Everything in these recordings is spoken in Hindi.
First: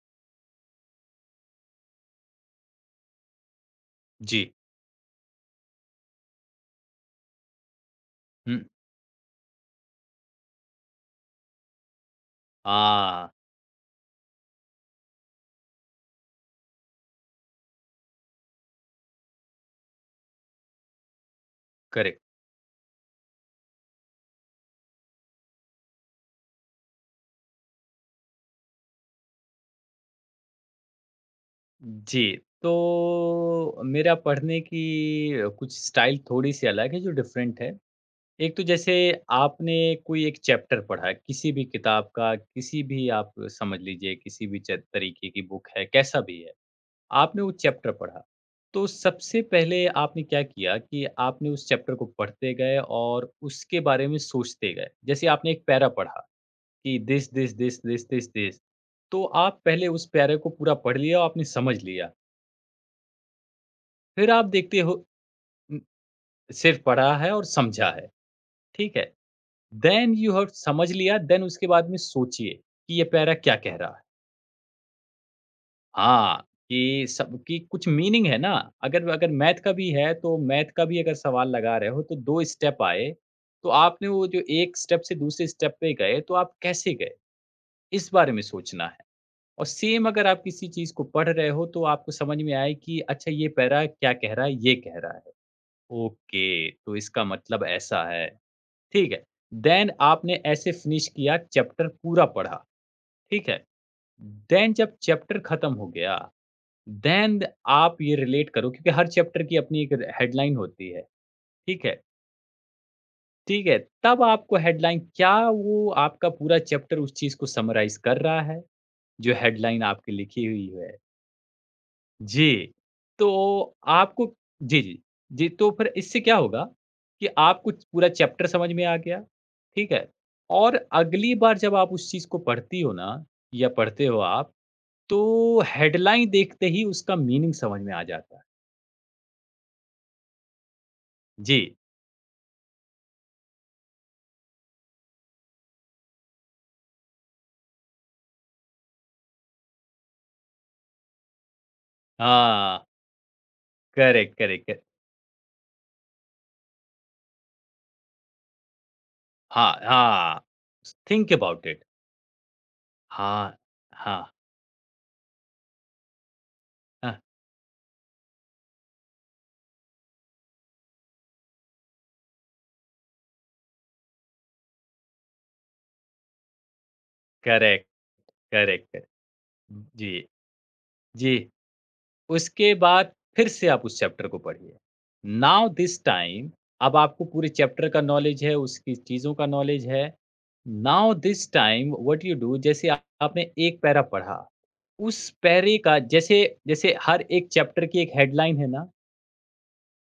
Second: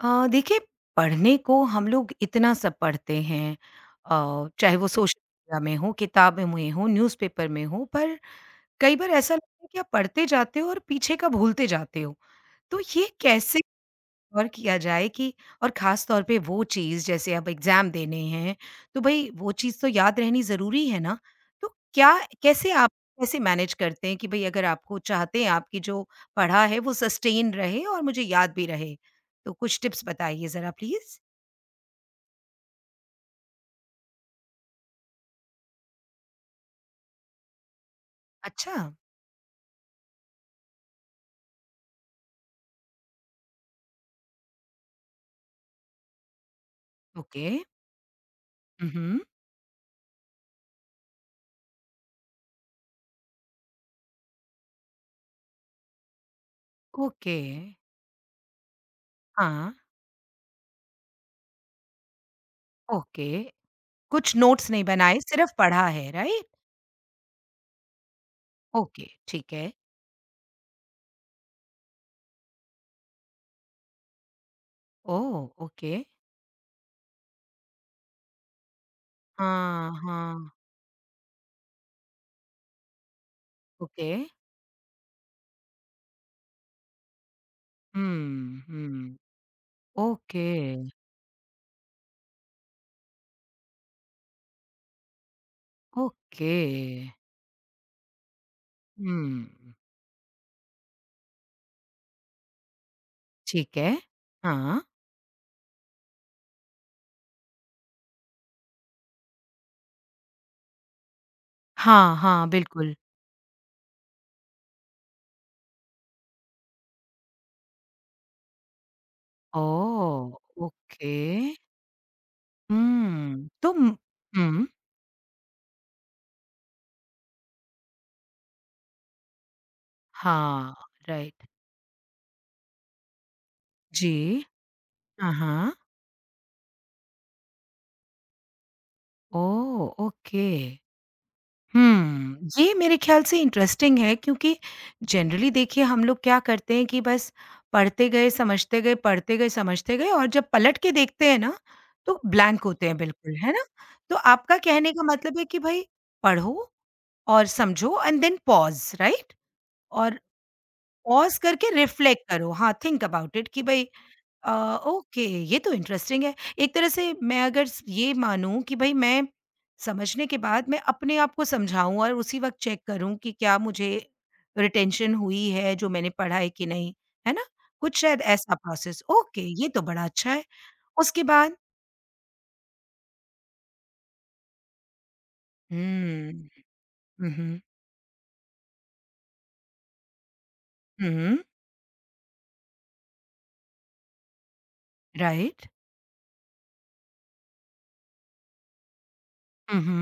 देखिए। पढ़ने को हम लोग इतना सब पढ़ते हैं। जी। चाहे वो सोशल मीडिया में हो, किताबें में हो, न्यूज़पेपर में हो, पर हुँ। कई बार ऐसा लगता है कि आप पढ़ते जाते हो और पीछे का भूलते जाते हो। तो ये हाँ, कैसे और किया जाए कि और ख़ास तौर पे वो चीज़ जैसे अब एग्ज़ाम देने हैं, तो भई वो चीज़ तो याद रहनी ज़रूरी है ना। तो क्या करेक्ट। कैसे आप कैसे मैनेज करते हैं कि भई अगर आपको चाहते हैं आपकी जो पढ़ा है वो सस्टेन रहे और मुझे याद भी रहे? तो कुछ टिप्स बताइए ज़रा प्लीज़। जी, तो मेरा पढ़ने की कुछ स्टाइल थोड़ी-सी अलग है जो डिफ़रेंट है। एक तो अच्छा, जैसे आपने कोई एक चैप्टर पढ़ा है, किसी भी किताब का, किसी भी आप समझ लीजिए किसी भी च तरीके की बुक है, कैसा भी है। आपने ओके। वो चैप्टर पढ़ा, तो उहुँ। सबसे पहले आपने क्या किया कि आपने उस चैप्टर को पढ़ते गए और उसके बारे में सोचते गए। जैसे आपने एक पैरा पढ़ा कि this, okay. This, this, this, this, this. तो आप हाँ, पहले उस प्यारे को पूरा पढ़ लिया और आपने समझ लिया। ओके। फिर कुछ आप नोट्स देखते नहीं हो, बनाए, सिर्फ़ उम, पढ़ा है, राइट? सिर्फ़ पढ़ा है और समझा है, ठीक ओके, है? ठीक है। देन यू हैव समझ लिया, देन उसके बाद में सोचिए कि ये प्यारा क्या कह रहा है। ओह! ओके। हाँ, कि सब कि कुछ मीनिंग है ना, अगर अगर मैथ का भी हाँ, है, तो हाँ। मैथ का भी अगर सवाल लगा रहे हो, तो 2 स्टेप आए, तो आपने ओके। वो जो एक स्टेप से दूसरे स्टेप पे गए, तो आप कैसे गए? इस बारे में हुँ, सोचना है। हुँ। और सेम अगर आप ओके, किसी चीज़ को पढ़ रहे हो तो आपको समझ में आए कि अच्छा ये पैरा क्या कह रहा है, ये कह रहा है। ओके। ओके, तो इसका मतलब ऐसा है। ठीक है। हुँ, देन आपने ऐसे फिनिश किया चैप्टर पूरा पढ़ा, ठीक है। ठीक है। देन हाँ। जब चैप्टर खत्म हो गया, देन आप ये रिलेट करो क्योंकि हर चैप्टर की अपनी एक र हेडलाइन होती है, ठीक है। हाँ, हाँ, बिल्कुल। ठीक है, तब आपको हेडलाइन क्या वो आपका पूरा चैप्टर उस चीज़ को समराइज़ कर रहा है, जो हेडलाइन आपकी ओह! लिखी हुई है? ओके। जी, तो हुँ, तो आपको हुँ, जी, जी। जी, तो फिर इससे क्या होगा कि आपको पूरा चैप्टर समझ में आ गया, ठीक है? और हाँ, अगली राइट। बार जब आप उस चीज़ को पढ़ती हो ना या पढ़ते हो जी। आप, हाँ, तो हाँ। हेडलाइन देखते ही उसका मीनिंग समझ में आ जाता है। ओह! ओके। जी, हुँ, ये मेरे ख़्याल से इंटरेस्टिंग है क्योंकि जनरली देखिए हम लोग क्या करते हैं कि बस पढ़ते गए, समझते गए, पढ़ते गए, समझते गए और जब पलट के देखते हैं ना, तो ब्लैंक हाँ, होते हैं बिल्कुल, है ना? तो करेक्ट, आपका करेक्ट, करेक्ट। कहने का मतलब है कि भई पढ़ो और समझो एंड देन पॉज़, राइट? हाँ, और हाँ, थिंक पॉज़ अबाउट करके इट। रिफ्लेक्ट करो, हाँ, थिंक अबाउट इट हाँ, कि भई हाँ, अ, ओके, ये तो इंटरेस्टिंग है। एक तरह से हाँ, मैं अगर स ये मानूँ कि भई मैं समझने के बाद मैं अपने आप को समझाऊँ और उसी वक़्त चेक करूँ कि क्या मुझे रिटेंशन हुई है जो मैंने पढ़ा है कि नहीं, है ना? करेक्ट, कुछ शायद ऐसा करेक्ट, प्रोसेस। करेक्ट। ओके, ये तो बड़ा जी, अच्छा है। उसके जी। बाद? उसके बाद फिर से आप उस चैप्टर को पढ़िए। Now this hmm. टाइम अब आपको पूरे उहुँ, चैप्टर का नॉलेज है, उसकी चीज़ों का नॉलेज है। Now hmm, this time what you do जैसे आपने एक पैरा पढ़ा, उस राइट। पैरे का जैसे जैसे हर एक चैप्टर की एक हेडलाइन है ना, उहुँ,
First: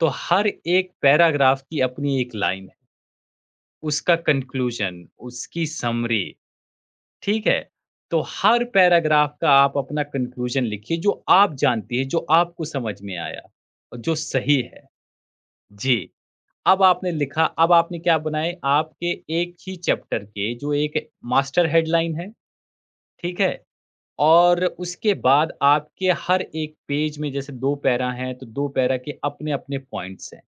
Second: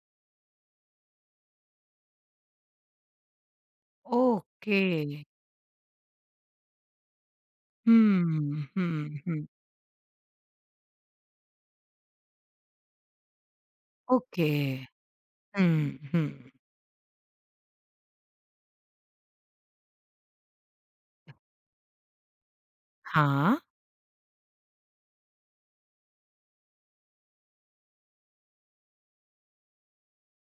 तो हर एक पैराग्राफ की अपनी एक लाइन है, उसका ओके। कंक्लूज़न, उसकी समरी। ठीक है? तो हुँ, हर हुँ, पैराग्राफ हुँ, का आप अपना कन्क्लूज़न लिखिए जो आप जानती हैं, जो आपको समझ में आया और जो ओके। सही है। हुँ, जी, हुँ। अब आपने क्या बनाए आपके एक ही चैप्टर के जो एक मास्टर हेडलाइन है, ठीक हाँ, है? और उसके बाद आपके हर एक पेज में जैसे 2 पैरा हैं, तो 2 पैरा के अपने-अपने पॉइंट्स हैं।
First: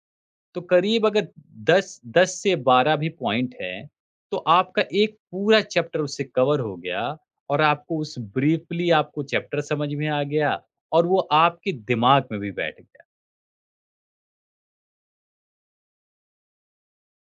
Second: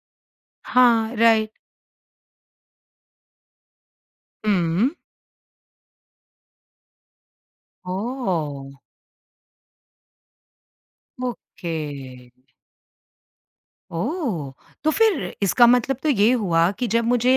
तो करीब हाँ, अगर राइट। 10 10 से 12 भी पॉइंट हैं, तो आपका हुँ। एक पूरा चैप्टर उससे कवर हो गया और आपको उस ओह! ब्रीफली आपको चैप्टर समझ में आ गया और वो आपके ओके। दिमाग में भी बैठ गया। ओह! तो फिर इसका मतलब तो ये हुआ कि जब मुझे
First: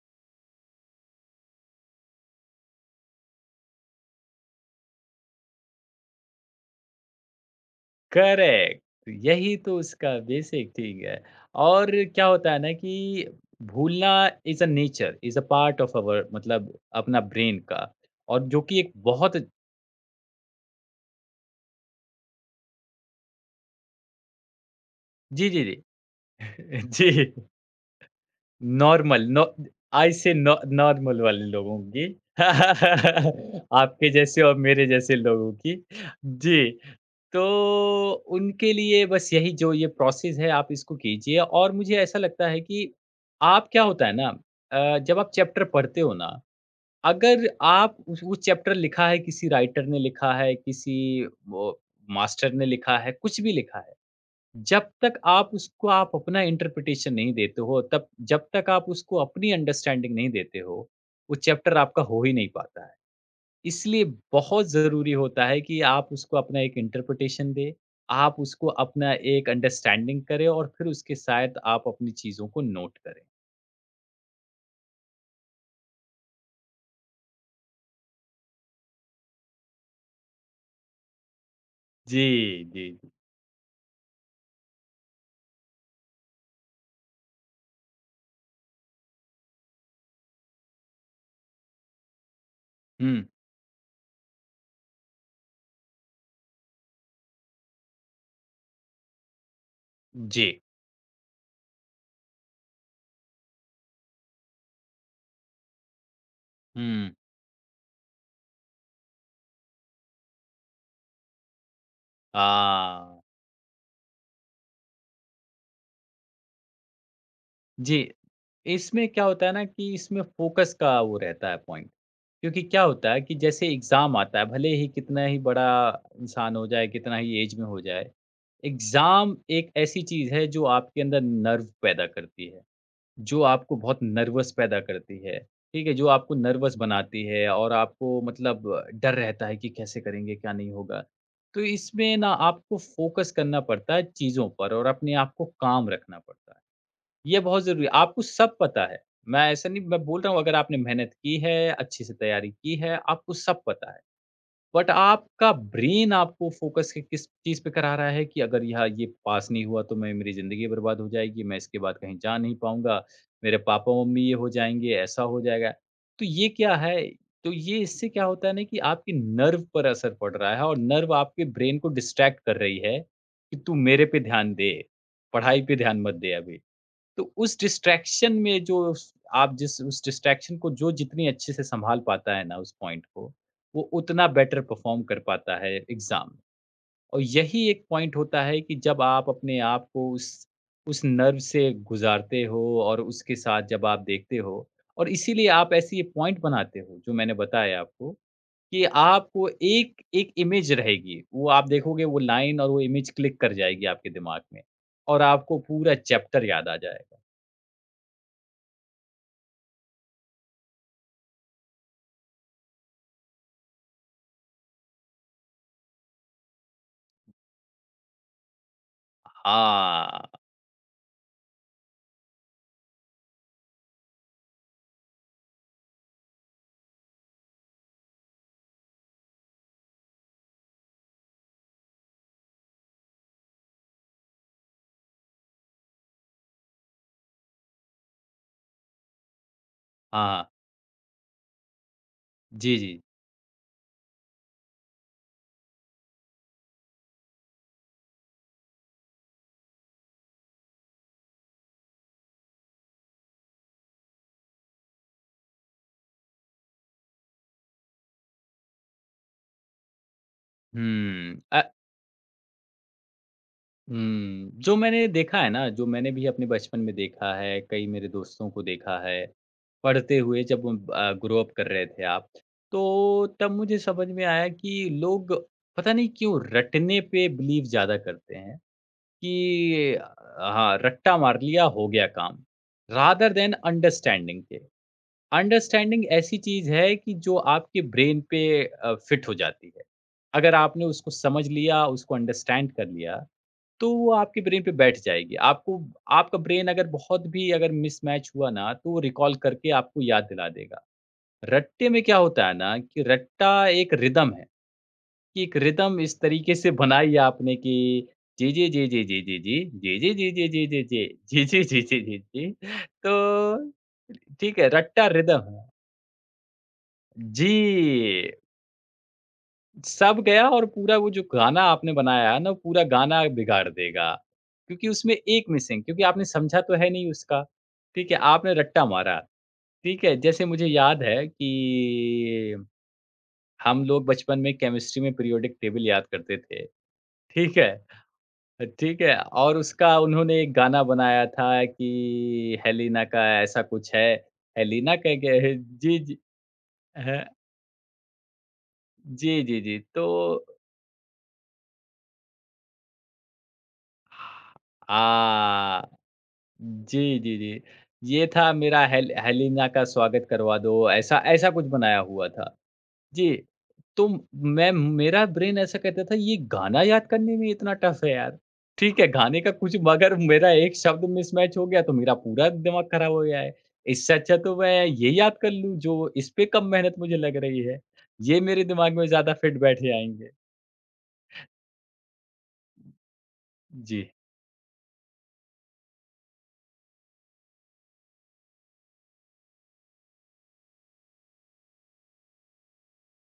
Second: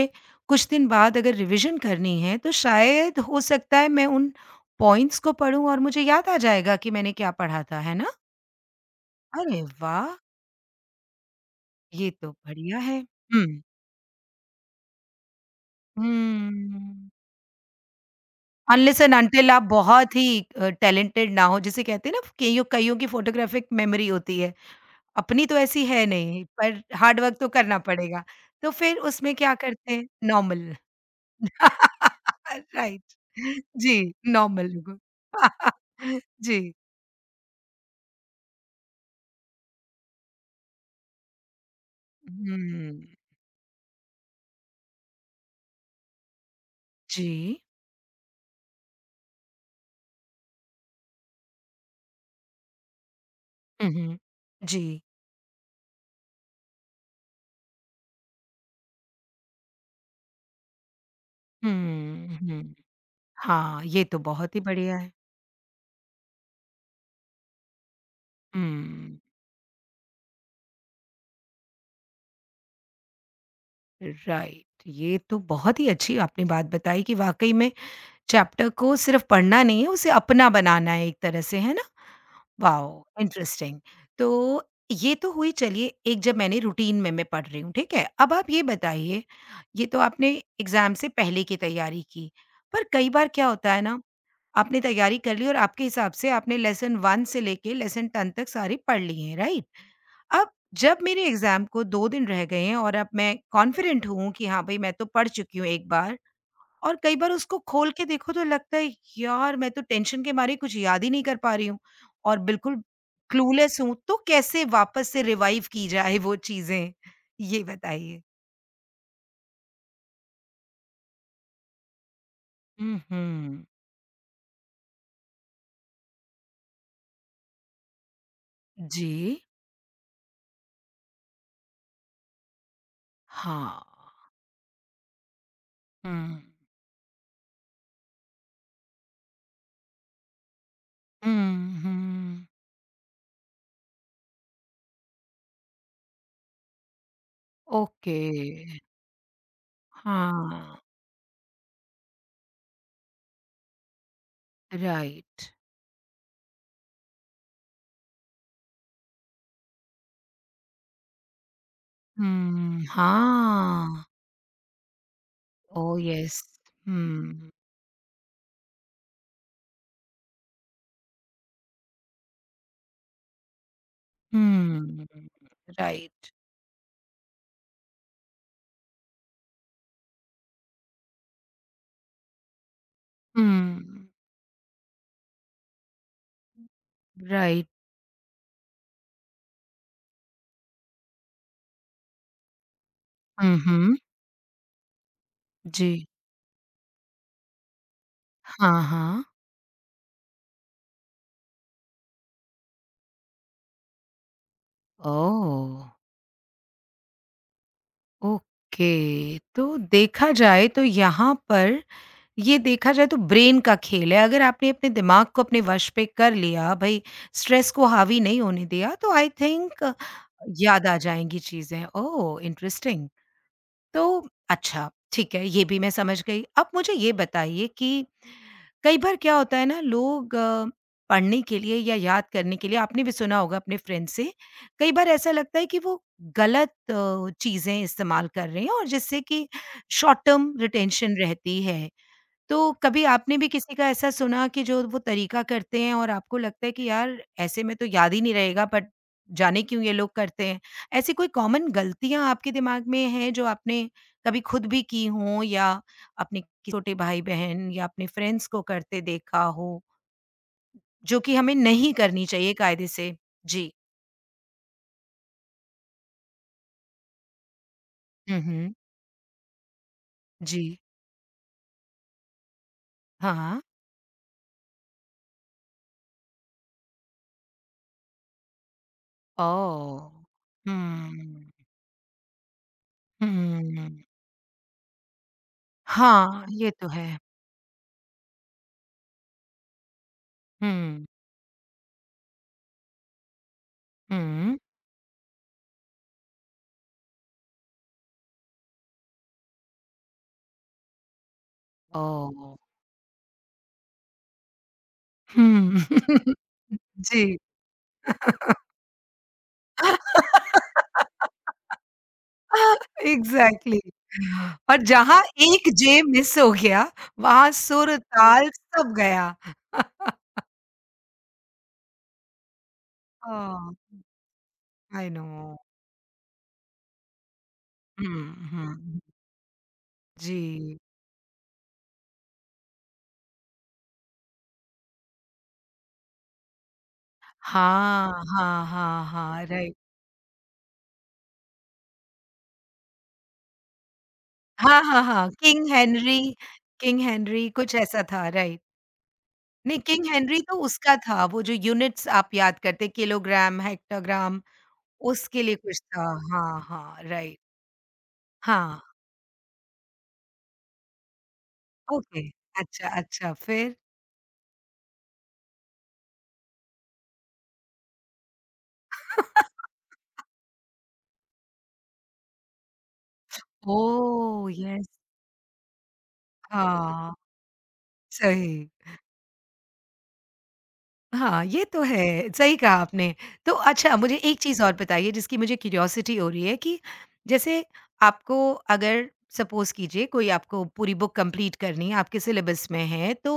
कुछ दिन बाद अगर रिविज़न करनी है, तो शायद हो सकता है मैं उन पॉइंट्स को पढूँ और मुझे याद आ जाएगा कि मैंने क्या पढ़ा था, है ना? करेक्ट, यही अरे तो उसका वाह! बेसिक ठीक है। और ये क्या तो होता है ना बढ़िया है। कि हुँ। भूलना is a nature, is a part of our मतलब हुँ। अपना ब्रेन का और जो कि एक अनलेस एंड बहुत अंटिल आप बहुत ही टैलेंटेड ना हो, जिसे कहते हैं ना कइयों कइयों की फ़ोटोग्राफ़िक मेमोरी होती है। अपनी जी, तो जी, ऐसी जी। है नहीं, पर हार्ड जी। वर्क तो करना पड़ेगा। तो फिर नॉर्मल उसमें नॉ क्या करते हैं आज से नॉ नॉर्मल। नॉर्मल वाले लोगों की राइट। आपके जी, जैसे और नॉर्मल मेरे लोगों। जैसे लोगों की। जी, जी। तो उनके लिए बस यही जो ये प्रोसेस है आप इसको कीजिए और मुझे ऐसा लगता है कि हुँ, आप क्या होता है ना, जब आप चैप्टर पढ़ते हो ना, अगर जी। आप उस वो चैप्टर लिखा है किसी राइटर ने लिखा है, किसी वो मास्टर ने लिखा है, कुछ भी लिखा हुँ, है। हुँ। जब जी। तक आप अपना इंटरप्रिटेशन नहीं देते हो, तब जब तक आप उसको अपनी अंडरस्टैंडिंग नहीं देते हो, वो चैप्टर आपका हो ही हुँ, नहीं हुँ। पाता है। हाँ, इसलिए ये तो बहुत ही बहुत बढ़िया ज़रूरी है। होता है कि आप उसको अपना एक इंटरप्रिटेशन दें, आप हुँ, उसको अपना एक अंडरस्टैंडिंग करें और फिर उसके साथ आप अपनी चीज़ों को नोट करें। राइट। ये तो बहुत ही अच्छी आपने बात बताई कि वाक़ई में चैप्टर को सिर्फ़ पढ़ना नहीं है, उसे अपना बनाना है एक तरह से, है? जी, जी, वाओ! जी। इंटरेस्टिंग। तो ये तो हुई चलिए एक, जब मैंने रूटीन में मैं पढ़ रही हूँ, ठीक है? अब आप ये बताइए, ये तो आपने एग्ज़ाम से पहले की तैयारी की, पर कई हुँ, बार क्या होता है ना, आपने तैयारी कर ली और आपके हिसाब से आपने लेसन 1 से लेके लेसन 10 तक सारी पढ़ ली हैं, राइट? जी। अब जब मेरे एग्ज़ाम को 2 दिन रह गए हैं और अब मैं कॉन्फिडेंट हूँ कि हाँ, भई मैं तो पढ़ चुकी हूँ एक बार और हुँ। कई बार उसको खोल के देखो तो लगता है यार मैं तो टेंशन के मारे कुछ याद ही नहीं कर पा रही हूँ और बिल्कुल हाँ, क्लूलेस हूँ, तो कैसे वापस से रिवाइव की जाए वो चीजें, ये जी। बताइए। इसमें क्या होता है ना कि इसमें फ़ोकस का वो रहता है पॉइंट। क्योंकि क्या होता है कि हम्म। जैसे एग्ज़ाम आता है, भले ही कितना ही बड़ा इंसान हो जाए, कितना ही ऐज में हो जाए, जी। एग्ज़ाम एक ऐसी चीज़ है जो आपके अंदर नर्व पैदा करती है, जो आपको हाँ। बहुत नर्वस पैदा करती है, ठीक है? जो आपको हम्म। नर्वस बनाती है और आपको मतलब डर रहता है कि कैसे करेंगे, क्या नहीं होगा। तो इसमें ना हम्म। आपको फ़ोकस करना पड़ता है चीज़ों पर और अपने आप को काम रखना पड़ता है। ये बहुत ज़रूरी है। ओके। आपको सब पता है। मैं ऐसा नहीं मैं बोल रहा हूँ अगर आपने हाँ। मेहनत की है, अच्छे से तैयारी की है, आपको सब पता है। But right. आपका ब्रेन आपको फ़ोकस कि किस चीज़ पे करा रहा है कि अगर यहाँ ये पास नहीं हुआ तो मैं मेरी ज़िंदगी बर्बाद हो जाएगी, मैं इसके बाद कहीं जा नहीं हम्म। पाऊँगा, मेरे हाँ। पापा-मम्मी ये हो जाएँगे, ऐसा हो जाएगा। ओ तो यस। ये क्या है? हम्म। तो ये इससे क्या होता है ना कि आपके नर्व पर असर पड़ रहा है और नर्व आपके ब्रेन को डिस्ट्रैक्ट कर रही है कि तू मेरे पे ध्यान दे, हम्म। पढ़ाई पे ध्यान मत दे राइट। अभी। तो उस डिस्ट्रैक्शन में जो स आप जिस उस डिस्ट्रैक्शन को जो जितनी अच्छे से सँभाल पाता है ना उस पॉइंट को, वो हम्म। उतना बेटर परफ़ॉर्म कर पाता है एग्ज़ाम में। और यही राइट। एक पॉइंट होता है कि जब आप अपने आप को उस नर्व से गुज़ारते हो और उसके साथ जब हम्म। आप देखते हो और इसीलिए आप ऐसे ये जी। पॉइंट बनाते हो जो मैंने बताया आपको हाँ, कि हाँ। आपको एक एक इमेज रहेगी। वो आप देखोगे वो लाइन और वो इमेज क्लिक कर जाएगी आपके दिमाग में और आपको ओह! पूरा चैप्टर याद आ जाएगा। ओके। तो देखा जाए तो यहाँ पर ये देखा जाए तो ब्रेन का खेल है। अगर आपने अपने दिमाग को अपने वश पे कर लिया, भई स्ट्रेस को हावी नहीं होने दिया, तो आई थिंक आ, याद आ जाएँगी चीज़ें। ओह! इंटरेस्टिंग। तो अच्छा, ठीक है, ये भी मैं समझ गई। अब मुझे ये बताइए कि कई बार क्या होता है ना लोग पढ़ने के लिए या याद करने के लिए आपने भी सुना होगा अपने फ्रेंड से, कई बार ऐसा लगता है कि वो गलत चीज़ें इस्तेमाल कर रहे हैं और जिससे कि शॉर्ट हाँ, टर्म रिटेंशन रहती है। तो जी, जी। कभी आपने भी किसी का ऐसा सुना कि जो वो तरीका करते हैं और आपको लगता है कि यार ऐसे में तो याद ही नहीं रहेगा, बट जाने क्यों ये लोग करते हैं। ऐसी कोई कॉमन गलतियाँ आपके दिमाग में हैं जो आपने कभी खुद भी की हों या अपने किसी छोटे भाई-बहन या अपने फ्रेंड्स को करते देखा हो, जो कि हुँ, हमें अ, नहीं करनी चाहिए कायदे से? जी। जो मैंने देखा है ना, जो मैंने भी अपने बचपन में देखा है, कई मेरे हुँ, दोस्तों को हुँ। देखा है, पढ़ते हुए जी। जब ग्रो अप कर रहे थे आप, तो तब हाँ। मुझे समझ में आया कि लोग पता नहीं क्यों रटने पे बिलीव ज़्यादा करते हैं कि ओह! हाँ, रट्टा मार हुँ। लिया हो गया काम, रादर देन हुँ। अंडरस्टैंडिंग के। अंडरस्टैंडिंग ऐसी हाँ, चीज़ ये तो है कि है। जो आपके ब्रेन पे फिट हो जाती है। अगर आपने हुँ। उसको समझ लिया, उसको अंडरस्टैंड कर लिया, तो वो आपके हुँ। ब्रेन पे बैठ जाएगी। आपको आपका ब्रेन अगर बहुत भी अगर मिसमैच हुआ ना, तो वो रिकॉल करके आपको याद दिला देगा। रट्टे में क्या होता ओह! है ना कि रट्टा एक रिदम है, कि एक रिदम इस हुँ। तरीके से बनाई है जी। आपने कि जी, जी, जी, जी, जी, जी, जी, जी, जी, जी, जी, जी, जी, जी, जी, जी, जी, जी, जी, जी। तो एग्ज़ैक्टली। ठीक है, और रट्टा जहाँ रिदम है। एक जे मिस हो गया, वहाँ सुर, जी, ताल सब गया। सब गया और पूरा वो जो गाना आपने बनाया है ना, पूरा गाना बिगाड़ हाँ, देगा। क्योंकि आई उसमें नो। एक मिसिंग क्योंकि आपने समझा तो है नहीं उसका, ठीक है? हुँ, आपने रट्टा हुँ। मारा, ठीक है? जैसे मुझे जी। याद है कि हम लोग बचपन में केमिस्ट्री में पीरियोडिक टेबल याद करते थे, ठीक है? हाँ, हाँ, ठीक हाँ, है? हाँ, और राइट। उसका उन्होंने एक गाना बनाया था कि हेलिना का ऐसा कुछ है, हाँ, हेलिना हाँ, कह हाँ, के जी, जी। किंग हाँ, हेनरी कुछ ऐसा था, राइट। जी, जी, जी। नहीं, किंग तो हेनरी तो उसका था, वो जो यूनिट्स आप याद करते किलोग्राम, हेक्टोग्राम, उसके लिए कुछ आ, था। हाँ, हाँ, जी, जी, राइट। जी। ये था मेरा हाँ। हेलिना का स्वागत करवा दो, ऐसा ऐसा कुछ बनाया ओके, हुआ था। अच्छा, जी, अच्छा फिर? तो मैं मेरा ब्रेन ऐसा कहता था ये गाना याद करने में इतना टफ़ है यार। ठीक है, गाने का कुछ मगर मेरा एक शब्द मिसमैच हो गया तो मेरा पूरा दिमाग खराब हो गया है। इससे अच्छा ओह! तो मैं यस, ये याद कर लूँ जो इस पे कम मेहनत हाँ, मुझे लग रही है। ये मेरे सही। दिमाग में ज़्यादा फिट बैठे आएँगे। हाँ, ये तो है, सही कहा आपने। तो अच्छा जी, मुझे एक चीज़ और बताइए जिसकी मुझे क्यूरियोसिटी हो रही है कि जैसे आपको अगर सपोज़ कीजिए कोई आपको पूरी बुक कंप्लीट करनी है, आपके सिलेबस में है तो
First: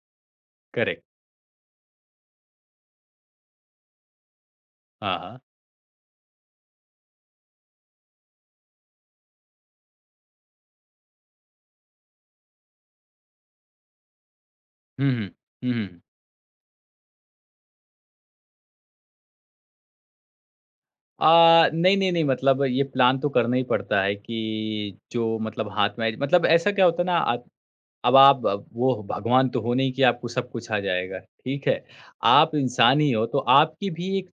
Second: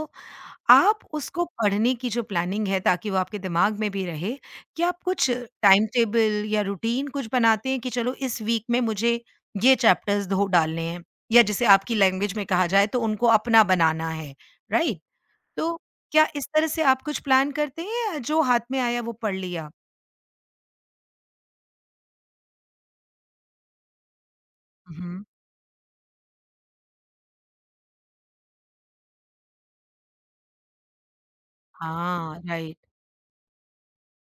आप करेक्ट। उसको पढ़ने की जो प्लानिंग है ताकि वो आपके दिमाग में भी रहे, क्या आप हाँ, कुछ हाँ। टाइम टेबल या रूटीन कुछ बनाते हैं कि चलो इस वीक में मुझे ये चैप्टर्स धो डालने हैं? या जिसे आपकी लैंग्वेज में कहा जाए तो उनको अपना बनाना है, राइट? हुँ, हुँ। हुँ, तो हुँ। क्या इस तरह से आप कुछ प्लान करते हैं या जो हाथ में आया वो पढ़ लिया? आ, नहीं, नहीं, नहीं मतलब ये प्लान तो करना ही पड़ता है कि हुँ। जो मतलब हाथ में आए- मतलब ऐसा क्या होता है ना आप अब आप वो भगवान तो हो नहीं कि आपको सब कुछ आ जाएगा, ठीक है? हाँ, आप राइट। इंसान ही हो तो आपकी भी एक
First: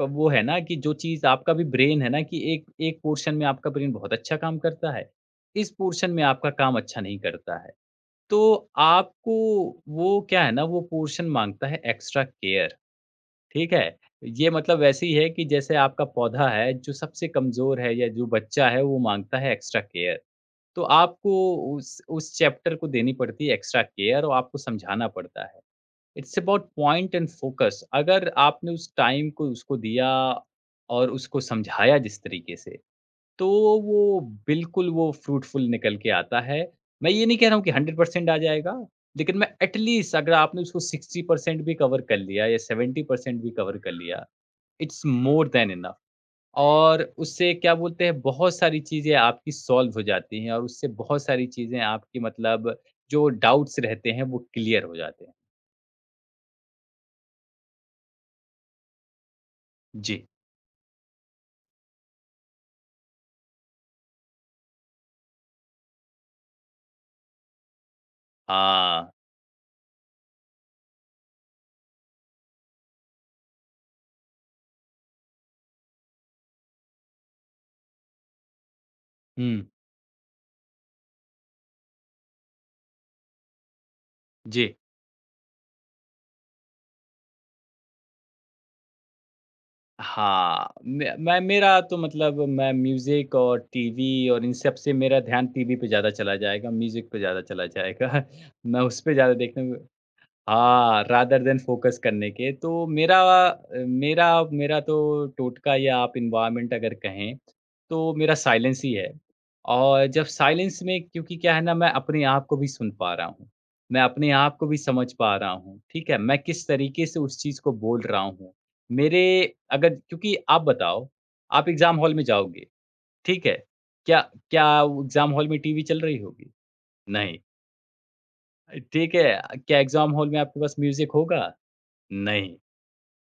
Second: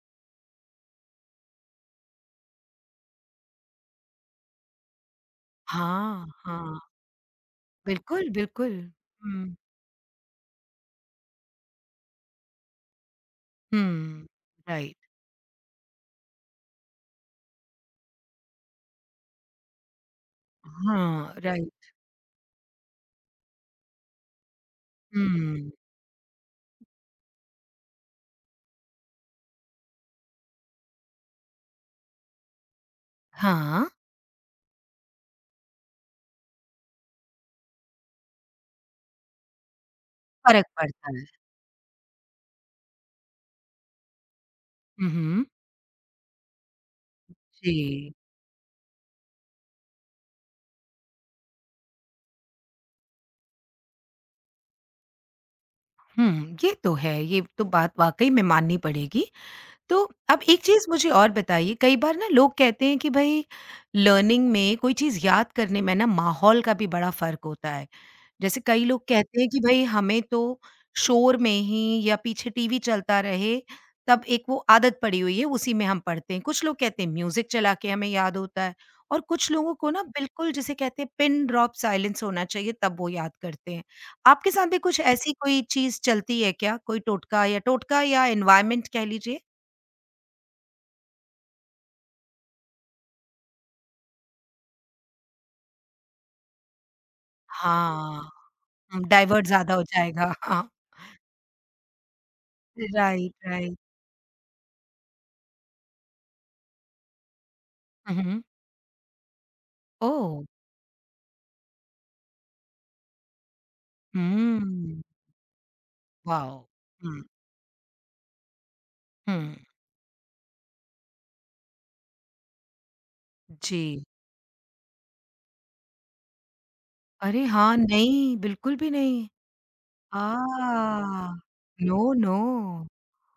क वो है ना कि जो चीज़ आपका भी ब्रेन है ना कि एक एक पोर्शन में आपका ब्रेन बहुत अच्छा काम करता है, इस पोर्शन में हाँ, आपका काम हाँ। अच्छा नहीं करता है। बिल्कुल, तो बिल्कुल। आपको हुँ, वो क्या है ना वो पोर्शन माँगता है एक्स्ट्रा केयर। ठीक है? हुँ, ये मतलब राइट। वैसे ही है कि जैसे आपका पौधा है जो सबसे कमज़ोर है या जो बच्चा है वो माँगता है एक्स्ट्रा केयर। तो आपको हाँ, राइट। उस चैप्टर को देनी पड़ती है एक्स्ट्रा केयर और आपको समझाना पड़ता है। Hmm, it's about point and focus अगर आपने उस टाइम को उसको दिया और उसको समझाया जिस तरीके से, तो हाँ, वो बिल्कुल वो फ्रूटफुल निकल के आता है। मैं ये नहीं कह रहा हूँ कि 100% आ जाएगा, लेकिन मैं एट लीस्ट अगर आपने फ़र्क उसको पड़ता है। 60% भी कवर कर लिया या 70% भी कवर कर लिया, it's hmm, hmm. More than enough और उससे क्या बोलते जी। हैं बहुत सारी चीज़ें आपकी सॉल्व हो जाती हैं और उससे बहुत सारी चीज़ें आपकी मतलब जो डाउट्स रहते हैं वो क्लियर हो जाते हैं। हुँ, ये तो है, ये तो बात वाक़ई में माननी पड़ेगी। तो जी। अब एक चीज़ मुझे और बताइए, कई बार ना लोग कहते हैं कि भई लर्निंग में कोई चीज़ याद करने में ना माहौल का भी बड़ा फ़र्क होता है। जैसे कई लोग हाँ। कहते हैं कि भई हमें तो शोर में ही या पीछे टीवी चलता रहे, तब एक वो आदत पड़ी हुई है उसी में हम पढ़ते हैं। कुछ लोग कहते हैं म्यूज़िक चला के हमें याद होता है और कुछ हुँ, लोगों को ना बिल्कुल जिसे कहते हैं पिन ड्रॉप साइलेंस होना चाहिए तब वो याद करते हैं। आपके साथ जी। भी कुछ ऐसी कोई चीज़ चलती है क्या? कोई टोटका या एनवायरनमेंट कह लीजिए? हाँ, मैं मेरा तो मतलब मैं म्यूज़िक और टीवी और इन सब से मेरा ध्यान टीवी पे ज़्यादा चला जाएगा, म्यूज़िक पे ज़्यादा चला जाएगा। हाँ, मैं उस हुँ, पे ज़्यादा डाइवर्ट देखने ज़्यादा हो जाएगा। हाँ, हाँ, रादर देन फ़ोकस करने के, तो मेरा राइट, अ, राइट। मेरा मेरा तो टोटका या आप एनवायरनमेंट अगर कहें, तो हुँ, मेरा हुँ। साइलेंस ही है। और जब ओह! साइलेंस में क्योंकि क्या है ना, मैं अपने आप को भी सुन पा रहा हूँ, मैं अपने आप को भी हुँ, समझ पा रहा हूँ, ठीक है? मैं वाओ! किस तरीके से हुँ, उस चीज़ को बोल रहा हूँ। मेरे हुँ। अगर क्योंकि आप बताओ, आप एग्ज़ाम हॉल में जाओगे, ठीक है? जी। क्या क्या एग्ज़ाम हॉल में टीवी चल रही होगी? नहीं। अरे हाँ, नहीं, बिल्कुल भी ठीक नहीं। है, क्या एग्ज़ाम आ, हॉल में आपके पास म्यूज़िक होगा? No, no. नहीं,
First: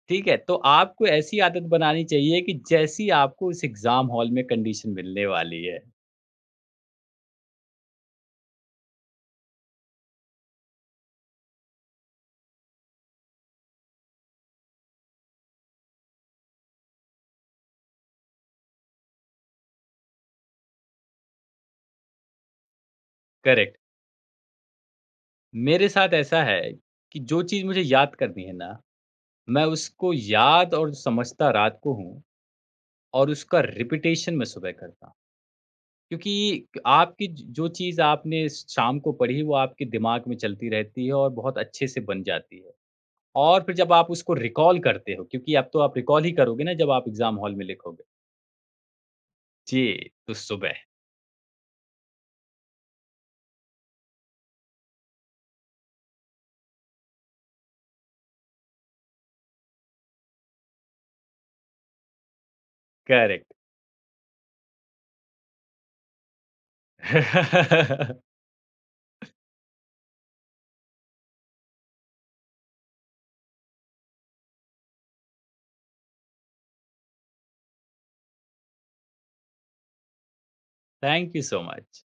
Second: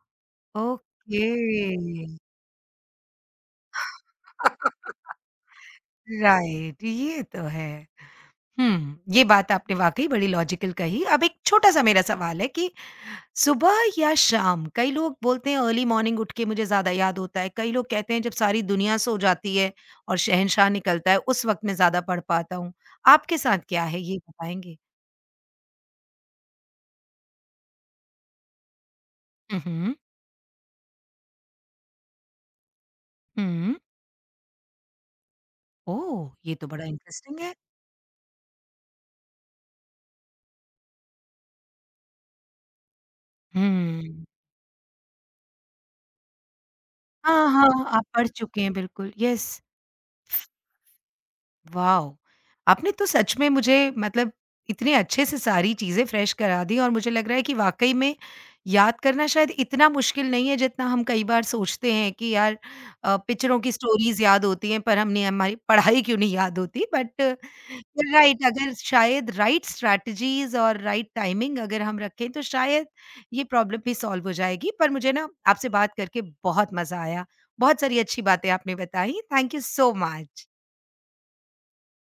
ठीक है। तो आपको ओके। ऐसी आदत बनानी चाहिए कि जैसी आपको इस एग्ज़ाम हॉल में राइट, कंडीशन मिलने वाली है। ये तो है। हुँ, ये बात आपने वाक़ई बड़ी लॉजिकल कही। अब एक छोटा-सा मेरा सवाल है कि सुबह या शाम? कई लोग बोलते हैं अर्ली मॉर्निंग उठ के मुझे ज़्यादा याद होता है। कई लोग कहते हैं जब सारी दुनिया सो जाती है और शहंशाह निकलता है, उस वक़्त मैं ज़्यादा पढ़ पाता हूँ। आपके साथ करेक्ट। क्या है ये बताएँगे? मेरे साथ ऐसा है कि जो चीज़ मुझे याद करनी है ना, हुँ, मैं हुँ। उसको याद और समझता रात को हूँ और उसका हुँ। रिपिटेशन मैं सुबह करता हूँ। ओह! ये क्योंकि तो बड़ा आपकी इंटरेस्टिंग ज है। जो चीज़ आपने शाम को पढ़ी वो आपके दिमाग में चलती रहती है और बहुत अच्छे से बन जाती है। और फिर जब आप हुँ। उसको रिकॉल करते हो क्योंकि अब तो आप रिकॉल ही करोगे ना जब आप एग्ज़ाम हाँ, हॉल में हाँ, लिखोगे। आप पढ़ चुके हैं बिल्कुल, यस। जी, तो सुबह। वाओ! आपने तो सच में मुझे मतलब इतने अच्छे से सारी चीज़ें फ्रेश करा दी और मुझे लग रहा है कि वाक़ई में याद करना शायद इतना मुश्किल नहीं है जितना हम कई बार सोचते हैं कि यार करेक्ट। पिक्चरों की स्टोरीज़ याद होती हैं पर हमने हमारी पढ़ाई क्यों नहीं याद होती, बट राइट अगर शायद राइट स्ट्रैटेजीज़ और राइट टाइमिंग अगर हम रखें तो शायद ये प्रॉब्लम भी सॉल्व हो जाएगी। पर मुझे ना आपसे बात करके बहुत मज़ा आया। बहुत सारी अच्छी बातें आपने बताई। Thank you so much. Thank you so much.